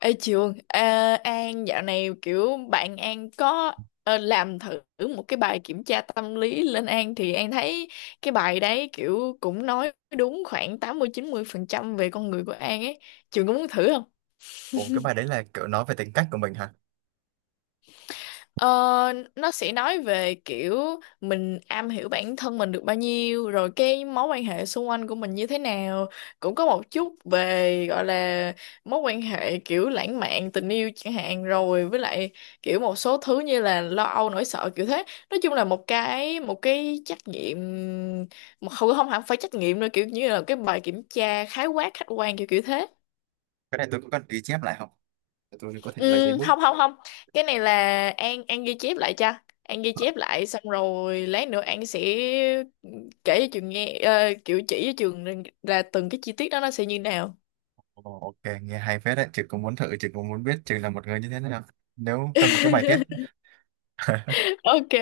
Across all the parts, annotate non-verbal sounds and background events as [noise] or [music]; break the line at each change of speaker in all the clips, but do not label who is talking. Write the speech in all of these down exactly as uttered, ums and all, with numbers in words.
Ê Trường, à, An dạo này kiểu bạn An có ờ, làm thử một cái bài kiểm tra tâm lý lên An thì An thấy cái bài đấy kiểu cũng nói đúng khoảng tám mươi mươi chín phần trăm về con người của An ấy. Trường có muốn thử không?
Ồ, cái bài đấy là kiểu nói về tính cách của mình hả?
Ờ, nó sẽ nói về kiểu mình am hiểu bản thân mình được bao nhiêu, rồi cái mối quan hệ xung quanh của mình như thế nào, cũng có một chút về gọi là mối quan hệ kiểu lãng mạn, tình yêu chẳng hạn, rồi với lại kiểu một số thứ như là lo âu, nỗi sợ, kiểu thế. Nói chung là một cái một cái trắc nghiệm, mà không không hẳn phải trắc nghiệm đâu, kiểu như là cái bài kiểm tra khái quát khách quan kiểu kiểu thế.
Cái này tôi có cần ghi chép lại không? Để tôi có thể lấy giấy
Ừ,
bút.
không không không cái này là An An ghi chép lại cho. An ghi chép lại xong rồi lát nữa An sẽ kể cho trường nghe, ờ, kiểu chỉ cho trường rằng là từng cái chi tiết đó nó sẽ như nào.
Ồ, ok, nghe hay phết đấy. Chị cũng muốn thử, chị cũng muốn biết chị là một người như thế nào. Nếu cần một cái bài tiết. [laughs]
[laughs] Ok, cái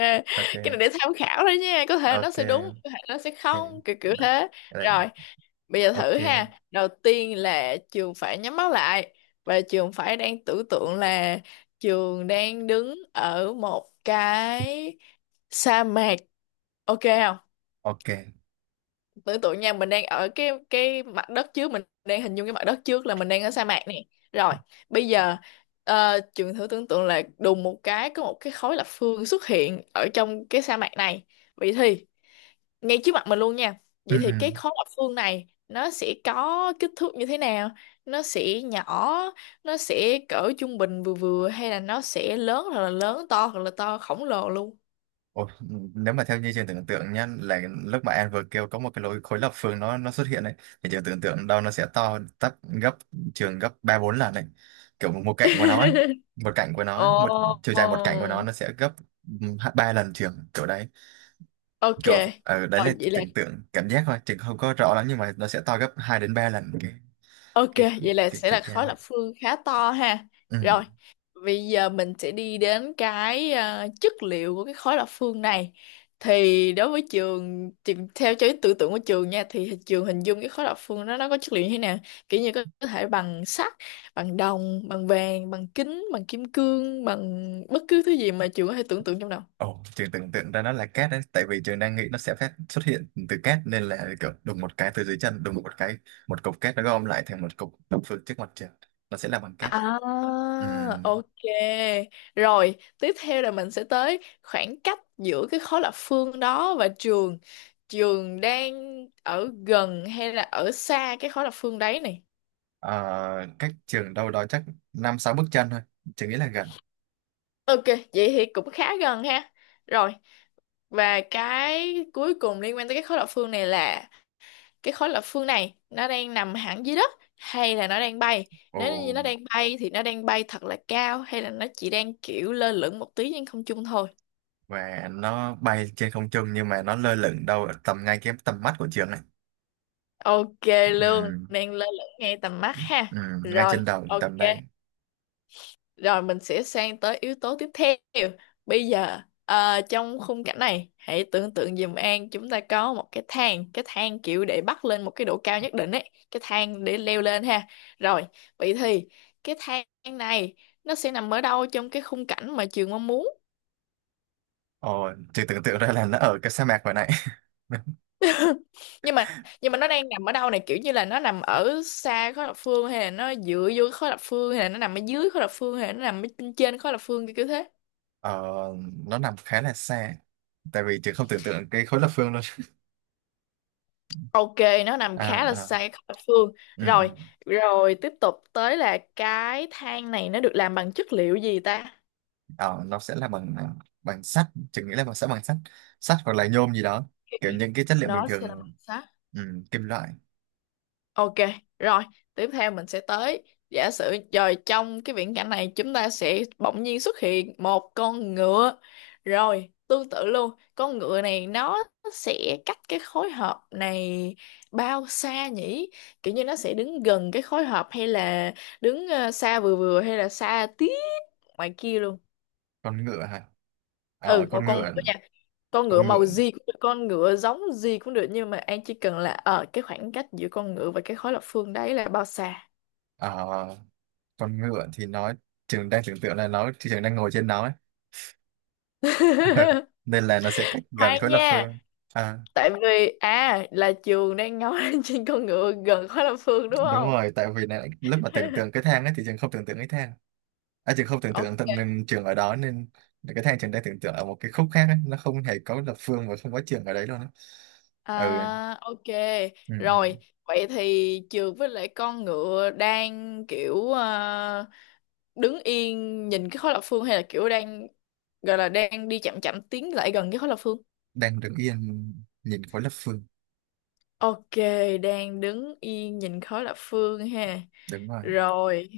này
Ok,
để tham khảo thôi nha, có thể nó sẽ đúng,
ok,
có thể nó sẽ
ok.
không, kiểu kiểu thế.
Đây.
Rồi, bây giờ thử
Ok,
ha. Đầu tiên là trường phải nhắm mắt lại, và trường phải đang tưởng tượng là trường đang đứng ở một cái sa mạc, ok không?
ok.
Tưởng tượng nha, mình đang ở cái cái mặt đất trước, mình đang hình dung cái mặt đất trước là mình đang ở sa mạc nè. Rồi, bây giờ ờ, trường thử tưởng tượng là đùng một cái có một cái khối lập phương xuất hiện ở trong cái sa mạc này. Vậy thì ngay trước mặt mình luôn nha.
Ừ,
Vậy thì
ừ.
cái khối lập phương này nó sẽ có kích thước như thế nào? Nó sẽ nhỏ, nó sẽ cỡ trung bình vừa vừa, hay là nó sẽ lớn, hoặc là lớn to, hoặc là to khổng lồ luôn?
Ồ, nếu mà theo như trường tưởng tượng nhá là lúc mà em vừa kêu có một cái lối khối lập phương nó nó xuất hiện đấy thì trường tưởng tượng đâu nó sẽ to tấp gấp trường gấp ba bốn lần này, kiểu một cạnh của nó ấy.
[laughs]
Một cạnh của nó ấy, một chiều dài một cạnh của
Ồ,
nó nó sẽ gấp, ừm, ba lần trường kiểu đấy.
ok.
Kiểu ở đấy
Rồi
là
vậy là...
tưởng tượng cảm giác thôi, trường không có rõ lắm nhưng mà nó sẽ to gấp hai đến ba lần cái
Ok,
cái
vậy là
cái
sẽ
chiều
là
cao.
khối lập phương khá to ha.
Ừ.
Rồi, bây giờ mình sẽ đi đến cái ờ, chất liệu của cái khối lập phương này. Thì đối với trường, tìm theo cho tưởng tượng của trường nha, thì trường hình dung cái khối lập phương đó nó có chất liệu như thế nào? Kiểu như có có thể bằng sắt, bằng đồng, bằng vàng, bằng kính, bằng kim cương, bằng bất cứ thứ gì mà trường có thể tưởng tượng trong đầu.
Ồ, trường tưởng tượng ra nó là cát đấy, tại vì trường đang nghĩ nó sẽ phát xuất hiện từ cát nên là kiểu đùng một cái từ dưới chân, đùng một cái một cục cát nó gom lại thành một cục đồng phương trước mặt trường, nó sẽ là bằng cát.
À,
Ừm,
ok. Rồi, tiếp theo là mình sẽ tới khoảng cách giữa cái khối lập phương đó và trường. Trường đang ở gần hay là ở xa cái khối lập phương đấy này?
ờ, cách trường đâu đó chắc năm sáu bước chân thôi, trường nghĩ là gần.
Ok, vậy thì cũng khá gần ha. Rồi, và cái cuối cùng liên quan tới cái khối lập phương này là cái khối lập phương này nó đang nằm hẳn dưới đất hay là nó đang bay?
Ồ,
Nếu như nó đang bay thì nó đang bay thật là cao, hay là nó chỉ đang kiểu lơ lửng một tí trên không trung thôi?
và nó bay trên không trung nhưng mà nó lơ lửng đâu ở tầm ngay cái tầm mắt của trường này.
Ok luôn,
Ừm,
đang lơ lửng ngay tầm mắt ha.
ừm, ngay
Rồi,
trên đầu
ok.
tầm đây.
Rồi mình sẽ sang tới yếu tố tiếp theo. Bây giờ ờ, trong khung cảnh này, hãy tưởng tượng giùm An chúng ta có một cái thang, cái thang kiểu để bắt lên một cái độ cao nhất định ấy, cái thang để leo lên ha. Rồi, vậy thì cái thang này nó sẽ nằm ở đâu trong cái khung cảnh mà trường mong muốn?
Ồ, trường tưởng tượng ra là nó ở cái sa mạc hồi nãy. [laughs]
nhưng mà nhưng mà nó đang nằm ở đâu này? Kiểu như là nó nằm ở xa khối lập phương, hay là nó dựa vô khối lập phương, hay là nó nằm ở dưới khối lập phương, hay là nó nằm ở trên trên khối lập phương, kiểu kiểu thế.
Ờ, nó nằm khá là xa tại vì chị không tưởng tượng cái khối lập phương luôn.
Ok, nó nằm
À,
khá là xa
à,
cái khối lập phương.
ừ,
rồi
ừ.
rồi tiếp tục tới là cái thang này nó được làm bằng chất liệu gì ta?
Ờ, nó sẽ là bằng à, bằng sắt. Chị nghĩ là bằng sẽ bằng sắt sắt hoặc là nhôm gì đó, kiểu những cái chất liệu bình
Nó sẽ là bằng
thường.
sắt.
Ừ, kim loại.
Ok, rồi, tiếp theo mình sẽ tới... Giả sử rồi trong cái viễn cảnh này chúng ta sẽ bỗng nhiên xuất hiện một con ngựa. Rồi, tương tự luôn, con ngựa này nó sẽ cách cái khối hợp này bao xa nhỉ? Kiểu như nó sẽ đứng gần cái khối hợp hay là đứng ờ, xa vừa vừa, hay là xa tí ngoài kia luôn?
Con ngựa hả? Ờ,
Ừ, một
con
con ngựa
ngựa
nha. Con ngựa
con
màu
ngựa
gì cũng được, con ngựa giống gì cũng được, nhưng mà An chỉ cần là ở cái khoảng cách giữa con ngựa và cái khối lập phương đấy là bao xa.
Ờ, con ngựa thì nó, trường đang tưởng tượng là nó trường đang ngồi trên nó ấy. [laughs]
[laughs]
nên là nó sẽ cách gần
Khoan
khối lập
nha,
phương. À,
tại vì à là trường đang nói [laughs] trên con ngựa gần khói Lâm Phương đúng
đúng
không?
rồi tại vì này, lúc mà tưởng
[laughs]
tượng cái thang ấy thì trường không tưởng tượng cái thang. À, trường không tưởng
Ok,
tượng tận nên trường ở đó nên cái thang trường đang tưởng tượng ở một cái khúc khác ấy. Nó không hề có lập phương và không có trường ở đấy luôn á. Ừ.
à, ok.
Ừ, ừ.
Rồi, vậy thì trường với lại con ngựa đang kiểu à, đứng yên nhìn cái khói lập phương, hay là kiểu đang gọi là đang đi chậm chậm tiến lại gần cái khói lập phương?
Đang đứng yên nhìn khối lập phương.
Ok, đang đứng yên nhìn khói lập phương ha.
Đúng rồi.
Rồi.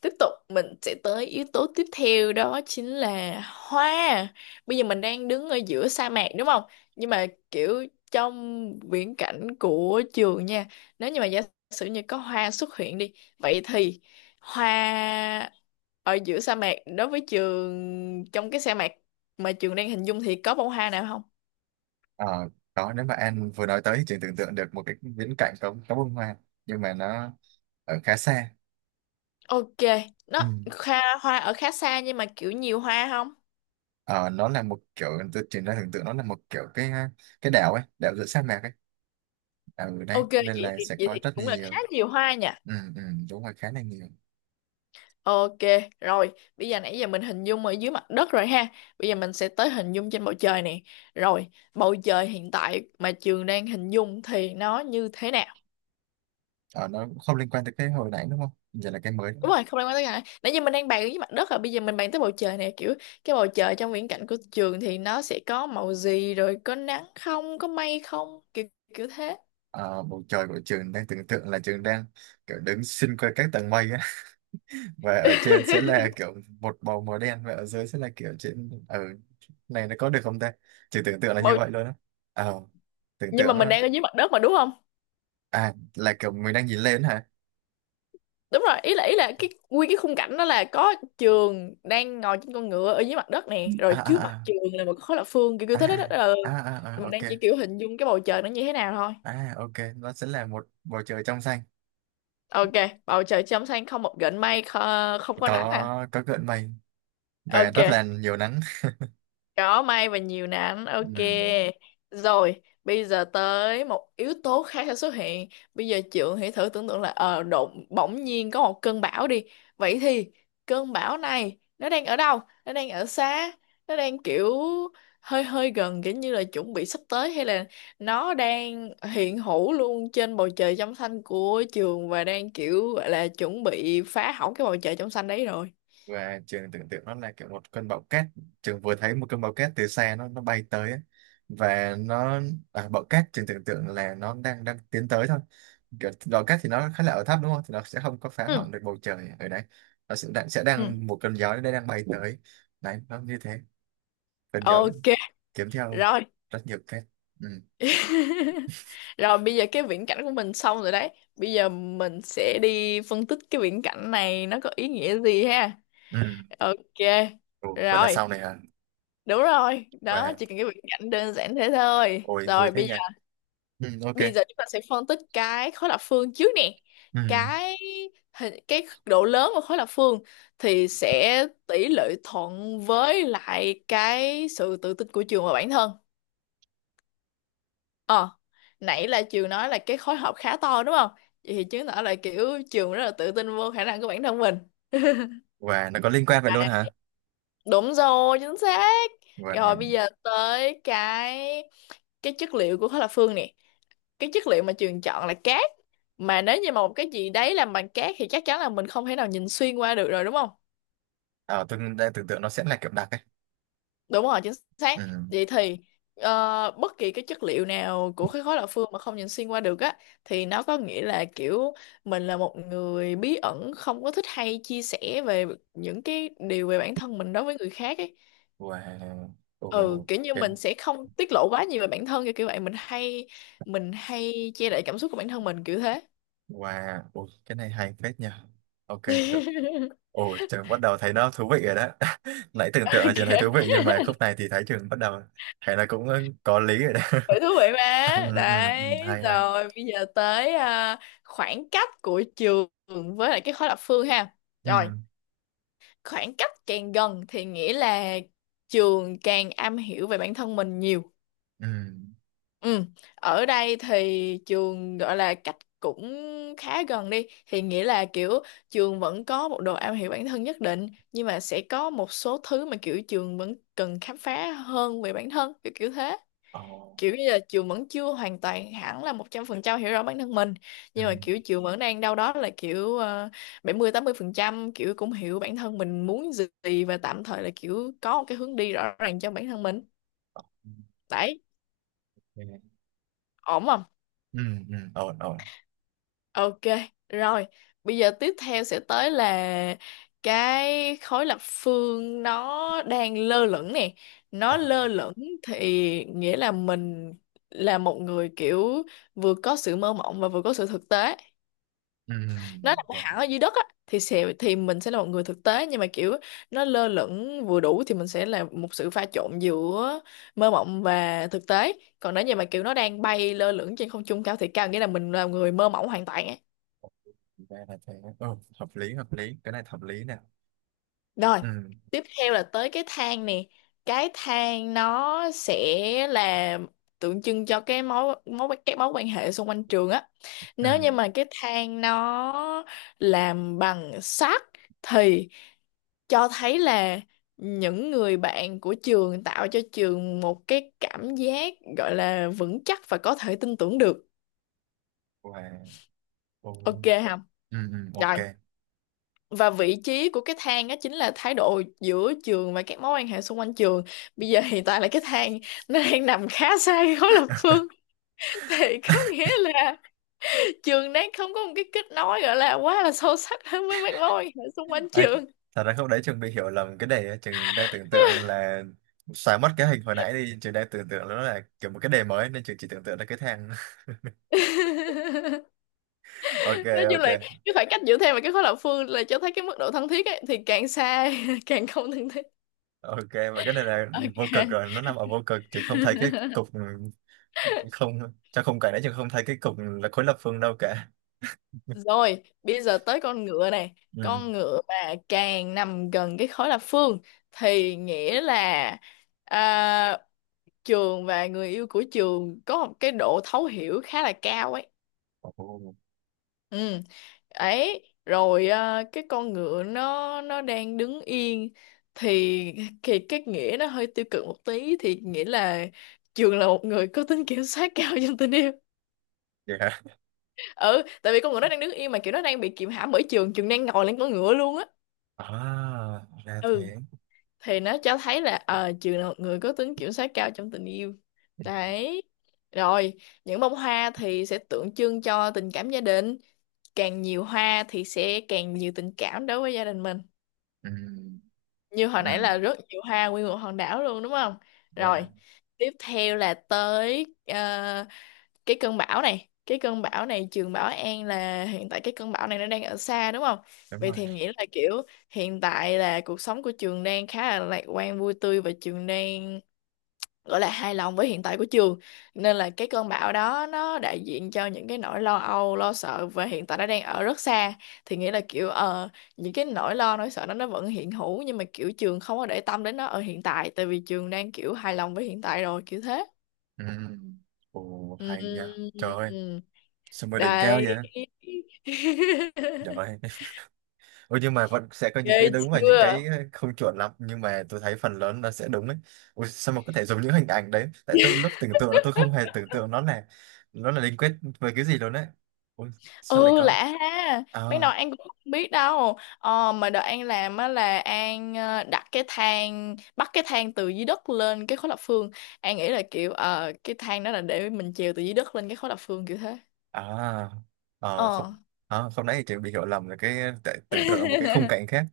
Tiếp tục mình sẽ tới yếu tố tiếp theo, đó chính là hoa. Bây giờ mình đang đứng ở giữa sa mạc đúng không? Nhưng mà kiểu trong viễn cảnh của trường nha, nếu như mà giả sử như có hoa xuất hiện đi, vậy thì hoa ở giữa sa mạc, đối với trường, trong cái sa mạc mà trường đang hình dung thì có bông hoa nào không?
Ờ, đó nếu mà An vừa nói tới thì trường tưởng tượng được một cái viễn cảnh có có bông hoa, nhưng mà nó ở khá xa.
Ok,
Ừ.
nó... hoa hoa ở khá xa nhưng mà kiểu nhiều hoa không?
Ờ, nó là một kiểu tôi trường đang tưởng tượng nó là một kiểu cái cái đảo ấy, đảo giữa sa mạc ấy ở đấy
Ok, vậy
nên
thì,
là sẽ
vậy
có
thì
rất là
cũng là khá
nhiều.
nhiều hoa nhỉ.
Ừ, ừ, đúng rồi khá là nhiều.
Ok, rồi, bây giờ nãy giờ mình hình dung ở dưới mặt đất rồi ha. Bây giờ mình sẽ tới hình dung trên bầu trời nè. Rồi, bầu trời hiện tại mà Trường đang hình dung thì nó như thế nào?
Ờ, nó không liên quan tới cái hồi nãy đúng không? Giờ là cái mới đúng
Đúng
không?
rồi, không liên quan tới cái... Nãy giờ mình đang bàn ở dưới mặt đất rồi, bây giờ mình bàn tới bầu trời nè. Kiểu cái bầu trời trong viễn cảnh của Trường thì nó sẽ có màu gì rồi, có nắng không, có mây không, kiểu kiểu thế.
Ờ, bầu trời của trường đang tưởng tượng là trường đang kiểu đứng xuyên qua các tầng mây á [laughs] và ở trên sẽ là kiểu một bầu màu đen và ở dưới sẽ là kiểu trên ở này nó có được không ta? Trường tưởng tượng là như
Bầu...
vậy luôn á. Ờ, tưởng
Nhưng mà
tượng
mình
nó,
đang ở dưới mặt đất mà đúng không?
à là kiểu mình đang nhìn lên hả?
Đúng rồi, ý là ý là cái nguyên cái khung cảnh đó là có trường đang ngồi trên con ngựa ở dưới mặt đất nè,
À,
rồi trước mặt
à,
trường là một cái khối lập phương kiểu kiểu
à,
thế đó. Đó là
à, à, à, à, à,
mình
ok.
đang chỉ kiểu hình dung cái bầu trời nó như thế nào thôi.
À, ok, nó sẽ là một bầu trời trong xanh.
Ok, bầu trời trong xanh không một gợn mây, kho- không có nắng à?
Có có gợn mây và
Ok.
rất là nhiều nắng.
Có may và nhiều nắng,
[laughs]
ok.
Ừ.
Rồi, bây giờ tới một yếu tố khác sẽ xuất hiện. Bây giờ Trượng hãy thử tưởng tượng là ờ đột bỗng nhiên có một cơn bão đi. Vậy thì cơn bão này nó đang ở đâu? Nó đang ở xa, nó đang kiểu hơi hơi gần kiểu như là chuẩn bị sắp tới, hay là nó đang hiện hữu luôn trên bầu trời trong xanh của trường và đang kiểu gọi là chuẩn bị phá hỏng cái bầu trời trong xanh đấy rồi?
Và trường tưởng tượng nó là kiểu một cơn bão cát. Trường vừa thấy một cơn bão cát từ xa nó nó bay tới ấy. Và nó, à, bão cát trường tưởng tượng là nó đang đang tiến tới thôi. Kiểu bão cát thì nó khá là ở thấp đúng không, thì nó sẽ không có phá
Ừ,
hỏng được bầu trời ở đấy. Nó sẽ đang sẽ
ừ.
đang một cơn gió nó đang bay tới đấy, nó như thế. Cơn gió
Ok,
kiếm theo
rồi.
rất nhiều cát. Ừ.
[laughs] Rồi bây giờ cái viễn cảnh của mình xong rồi đấy. Bây giờ mình sẽ đi phân tích cái viễn cảnh này nó có ý nghĩa gì ha.
Ừ.
Ok.
Ừ. Vậy là
Rồi.
sau này hả?
Đúng rồi. Đó,
Và
chỉ cần cái viễn cảnh đơn giản thế thôi.
ôi vui
Rồi
thế
bây
nhỉ.
giờ
Ừ, ok.
bây giờ chúng ta sẽ phân tích cái khối lập phương trước nè.
Ừ.
Cái hình- cái độ lớn của khối lập phương thì sẽ tỷ lệ thuận với lại cái sự tự tin của trường và bản thân. Ờ, nãy là Trường nói là cái khối học khá to đúng không? Vậy thì chứng tỏ là kiểu Trường rất là tự tin vô khả năng của bản thân mình. [laughs]
Và nó có liên quan vậy luôn
À,
hả?
đúng rồi, chính xác.
Và
Rồi bây giờ tới cái cái chất liệu của khối lập phương nè. Cái chất liệu mà Trường chọn là cát. Mà nếu như mà một cái gì đấy làm bằng cát thì chắc chắn là mình không thể nào nhìn xuyên qua được rồi đúng không?
à, tôi đang tưởng tượng nó sẽ là kiểu đặc ấy.
Đúng rồi, chính xác.
Ừ.
Vậy thì ờ, bất kỳ cái chất liệu nào của cái khối lập phương mà không nhìn xuyên qua được á thì nó có nghĩa là kiểu mình là một người bí ẩn, không có thích hay chia sẻ về những cái điều về bản thân mình đối với người khác ấy.
Và
Ừ,
ồ
kiểu như
cái
mình sẽ không tiết lộ quá nhiều về bản thân kiểu kiểu vậy. Mình hay mình hay che đậy cảm xúc của bản thân mình kiểu thế.
và ồ, cái này hay phết nha. Ok, cực.
[laughs]
Ồ, trường bắt đầu thấy nó thú vị rồi đó. [laughs] Nãy tưởng tượng là
Ok.
trường thấy thú vị nhưng mà khúc này thì thấy trường bắt đầu thấy là cũng có lý rồi đó.
Vậy thú vị
[laughs] Ừ,
mà.
ừ, ừ, ừ,
Đấy,
hay hay.
rồi bây giờ tới à, khoảng cách của trường với lại cái khối lập phương ha.
Ừ,
Rồi, khoảng cách càng gần thì nghĩa là trường càng am hiểu về bản thân mình nhiều.
ừ.
Ừ, ở đây thì trường gọi là cách cũng khá gần đi thì nghĩa là kiểu trường vẫn có một độ am hiểu bản thân nhất định, nhưng mà sẽ có một số thứ mà kiểu trường vẫn cần khám phá hơn về bản thân kiểu kiểu thế,
Ồ,
kiểu như là Trường vẫn chưa hoàn toàn hẳn là một trăm phần trăm hiểu rõ bản thân mình,
ừ.
nhưng mà kiểu Trường vẫn đang đâu đó là kiểu ờ, bảy mươi tám mươi phần trăm kiểu cũng hiểu bản thân mình muốn gì, và tạm thời là kiểu có một cái hướng đi rõ ràng cho bản thân mình,
Ồ,
đấy,
ok.
ổn không?
Ừ, ừ, ổn ổn.
Ok, rồi. Bây giờ tiếp theo sẽ tới là cái khối lập phương nó đang lơ lửng nè. Nó
À,
lơ lửng thì nghĩa là mình là một người kiểu vừa có sự mơ mộng và vừa có sự thực tế.
ừ.
Nó nằm
Wow.
hẳn ở dưới đất á thì sẽ thì mình sẽ là một người thực tế, nhưng mà kiểu nó lơ lửng vừa đủ thì mình sẽ là một sự pha trộn giữa mơ mộng và thực tế. Còn nếu như mà kiểu nó đang bay lơ lửng trên không trung cao thì cao nghĩa là mình là người mơ mộng hoàn toàn á.
Thì ra là thế. Ồ, hợp lý hợp lý, cái này hợp lý nè.
Rồi,
Ừ,
tiếp theo là tới cái thang nè. Cái thang nó sẽ là tượng trưng cho cái mối mối các mối quan hệ xung quanh trường á.
ừ.
Nếu như mà cái thang nó làm bằng sắt thì cho thấy là những người bạn của trường tạo cho trường một cái cảm giác gọi là vững chắc và có thể tin tưởng được.
Wow. Ồ.
Ok không?
Ừ, ừ, ok.
Rồi. Và vị trí của cái thang đó chính là thái độ giữa trường và các mối quan hệ xung quanh trường. Bây giờ hiện tại là cái thang nó đang nằm khá xa cái khối lập phương
[laughs]
[laughs] thì có nghĩa là trường đang không có một cái kết nối gọi là quá là sâu sắc [laughs] với mấy mối quan hệ xung quanh
Ai,
trường.
thật ra không đấy trường bị hiểu lầm cái đề. Trường đang tưởng tượng là xóa mất cái hình hồi nãy đi, trường đang tưởng tượng nó là kiểu một cái đề mới nên trường chỉ tưởng tượng là cái thang.
[laughs]
[laughs] Ok.
Nói chung là
Ok.
cái khoảng cách giữa thang và cái khối lập phương là cho thấy cái mức độ thân thiết ấy, thì càng xa [laughs] càng không thân thiết.
Ok. Và cái này là vô cực
Ok.
rồi, nó nằm ở vô cực, trường không thấy cái
[laughs]
cục không. Trong khung cảnh đấy trường không thấy cái cục là khối lập phương đâu cả.
Rồi, bây giờ tới con ngựa này.
Ừ.
Con ngựa mà càng nằm gần cái khối lập phương thì nghĩa là, à, trường và người yêu của trường có một cái độ thấu hiểu khá là cao ấy.
Ồ,
Ừ. Ấy, rồi à, cái con ngựa nó nó đang đứng yên thì thì cái nghĩa nó hơi tiêu cực một tí, thì nghĩa là trường là một người có tính kiểm soát cao [laughs] trong tình yêu.
vậy hả?
Ừ, tại vì con ngựa nó đang đứng yên mà kiểu nó đang bị kiềm hãm bởi trường, trường đang ngồi lên con ngựa luôn á.
À, ra
Ừ,
thế.
thì nó cho thấy là ờ trường là một người có tính kiểm soát cao trong tình yêu, đấy, rồi những bông hoa thì sẽ tượng trưng cho tình cảm gia đình, càng nhiều hoa thì sẽ càng nhiều tình cảm đối với gia đình mình,
Ừ,
như hồi
ừ,
nãy là rất nhiều hoa nguyên một hòn đảo luôn đúng không,
rồi,
rồi tiếp theo là tới ờ, cái cơn bão này. Cái cơn bão này trường Bảo An là hiện tại cái cơn bão này nó đang ở xa đúng không?
đúng
Vậy
rồi.
thì nghĩa là kiểu hiện tại là cuộc sống của trường đang khá là lạc quan vui tươi, và trường đang gọi là hài lòng với hiện tại của trường, nên là cái cơn bão đó nó đại diện cho những cái nỗi lo âu lo sợ, và hiện tại nó đang ở rất xa. Thì nghĩa là kiểu ờ, những cái nỗi lo nỗi sợ đó nó vẫn hiện hữu, nhưng mà kiểu trường không có để tâm đến nó ở hiện tại, tại vì trường đang kiểu hài lòng với hiện tại rồi kiểu thế.
Ừ. Ồ, hay nha. Trời ơi,
Ừm,
sao mà đỉnh cao
đấy.
vậy? Dạ vậy.
[laughs]
Ôi, nhưng mà vẫn sẽ có những
Ghê
cái đúng và những
chưa.
cái không chuẩn lắm nhưng mà tôi thấy phần lớn nó sẽ đúng đấy. Ôi, sao mà có thể dùng những hình ảnh đấy? Tại tôi lúc tưởng tượng là tôi không hề tưởng tượng nó là nó là liên kết về cái gì luôn đấy. Ôi, sao lại
Ừ,
có?
lạ ha,
À,
mấy nồi An cũng không biết đâu. ờ, mà đợt An làm á là An ờ, đặt cái thang bắt cái thang từ dưới đất lên cái khối lập phương, An nghĩ là kiểu ờ, cái thang đó là để mình trèo từ dưới đất lên cái khối lập phương kiểu thế.
à, à
ờ
không, à, không nãy thì chị bị hiểu lầm là cái tại tưởng tượng ở một cái khung
[laughs]
cảnh khác.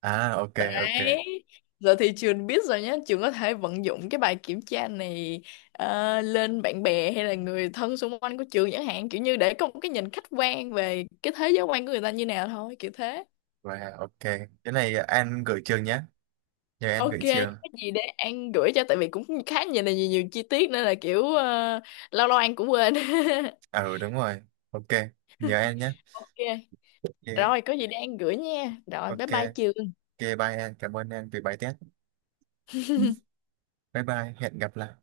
À, ok, ok,
Đấy. Giờ thì trường biết rồi nhé, trường có thể vận dụng cái bài kiểm tra này ờ, lên bạn bè hay là người thân xung quanh của trường chẳng hạn, kiểu như để có một cái nhìn khách quan về cái thế giới quan của người ta như nào thôi, kiểu thế.
và ok. Cái này An gửi trường nhé, nhờ An
Ok,
gửi trường.
cái gì để An gửi cho, tại vì cũng khá nhiều là nhiều, nhiều chi tiết nên là kiểu ờ, lâu lâu An cũng quên. [laughs]
À, ừ, đúng rồi. Ok, nhờ An nhé.
Ok,
Ok,
rồi có gì để An gửi nha. Rồi bye
ok.
bye trường.
Ok, bye em. Cảm ơn em vì bài test. Bye bye. Hẹn gặp lại.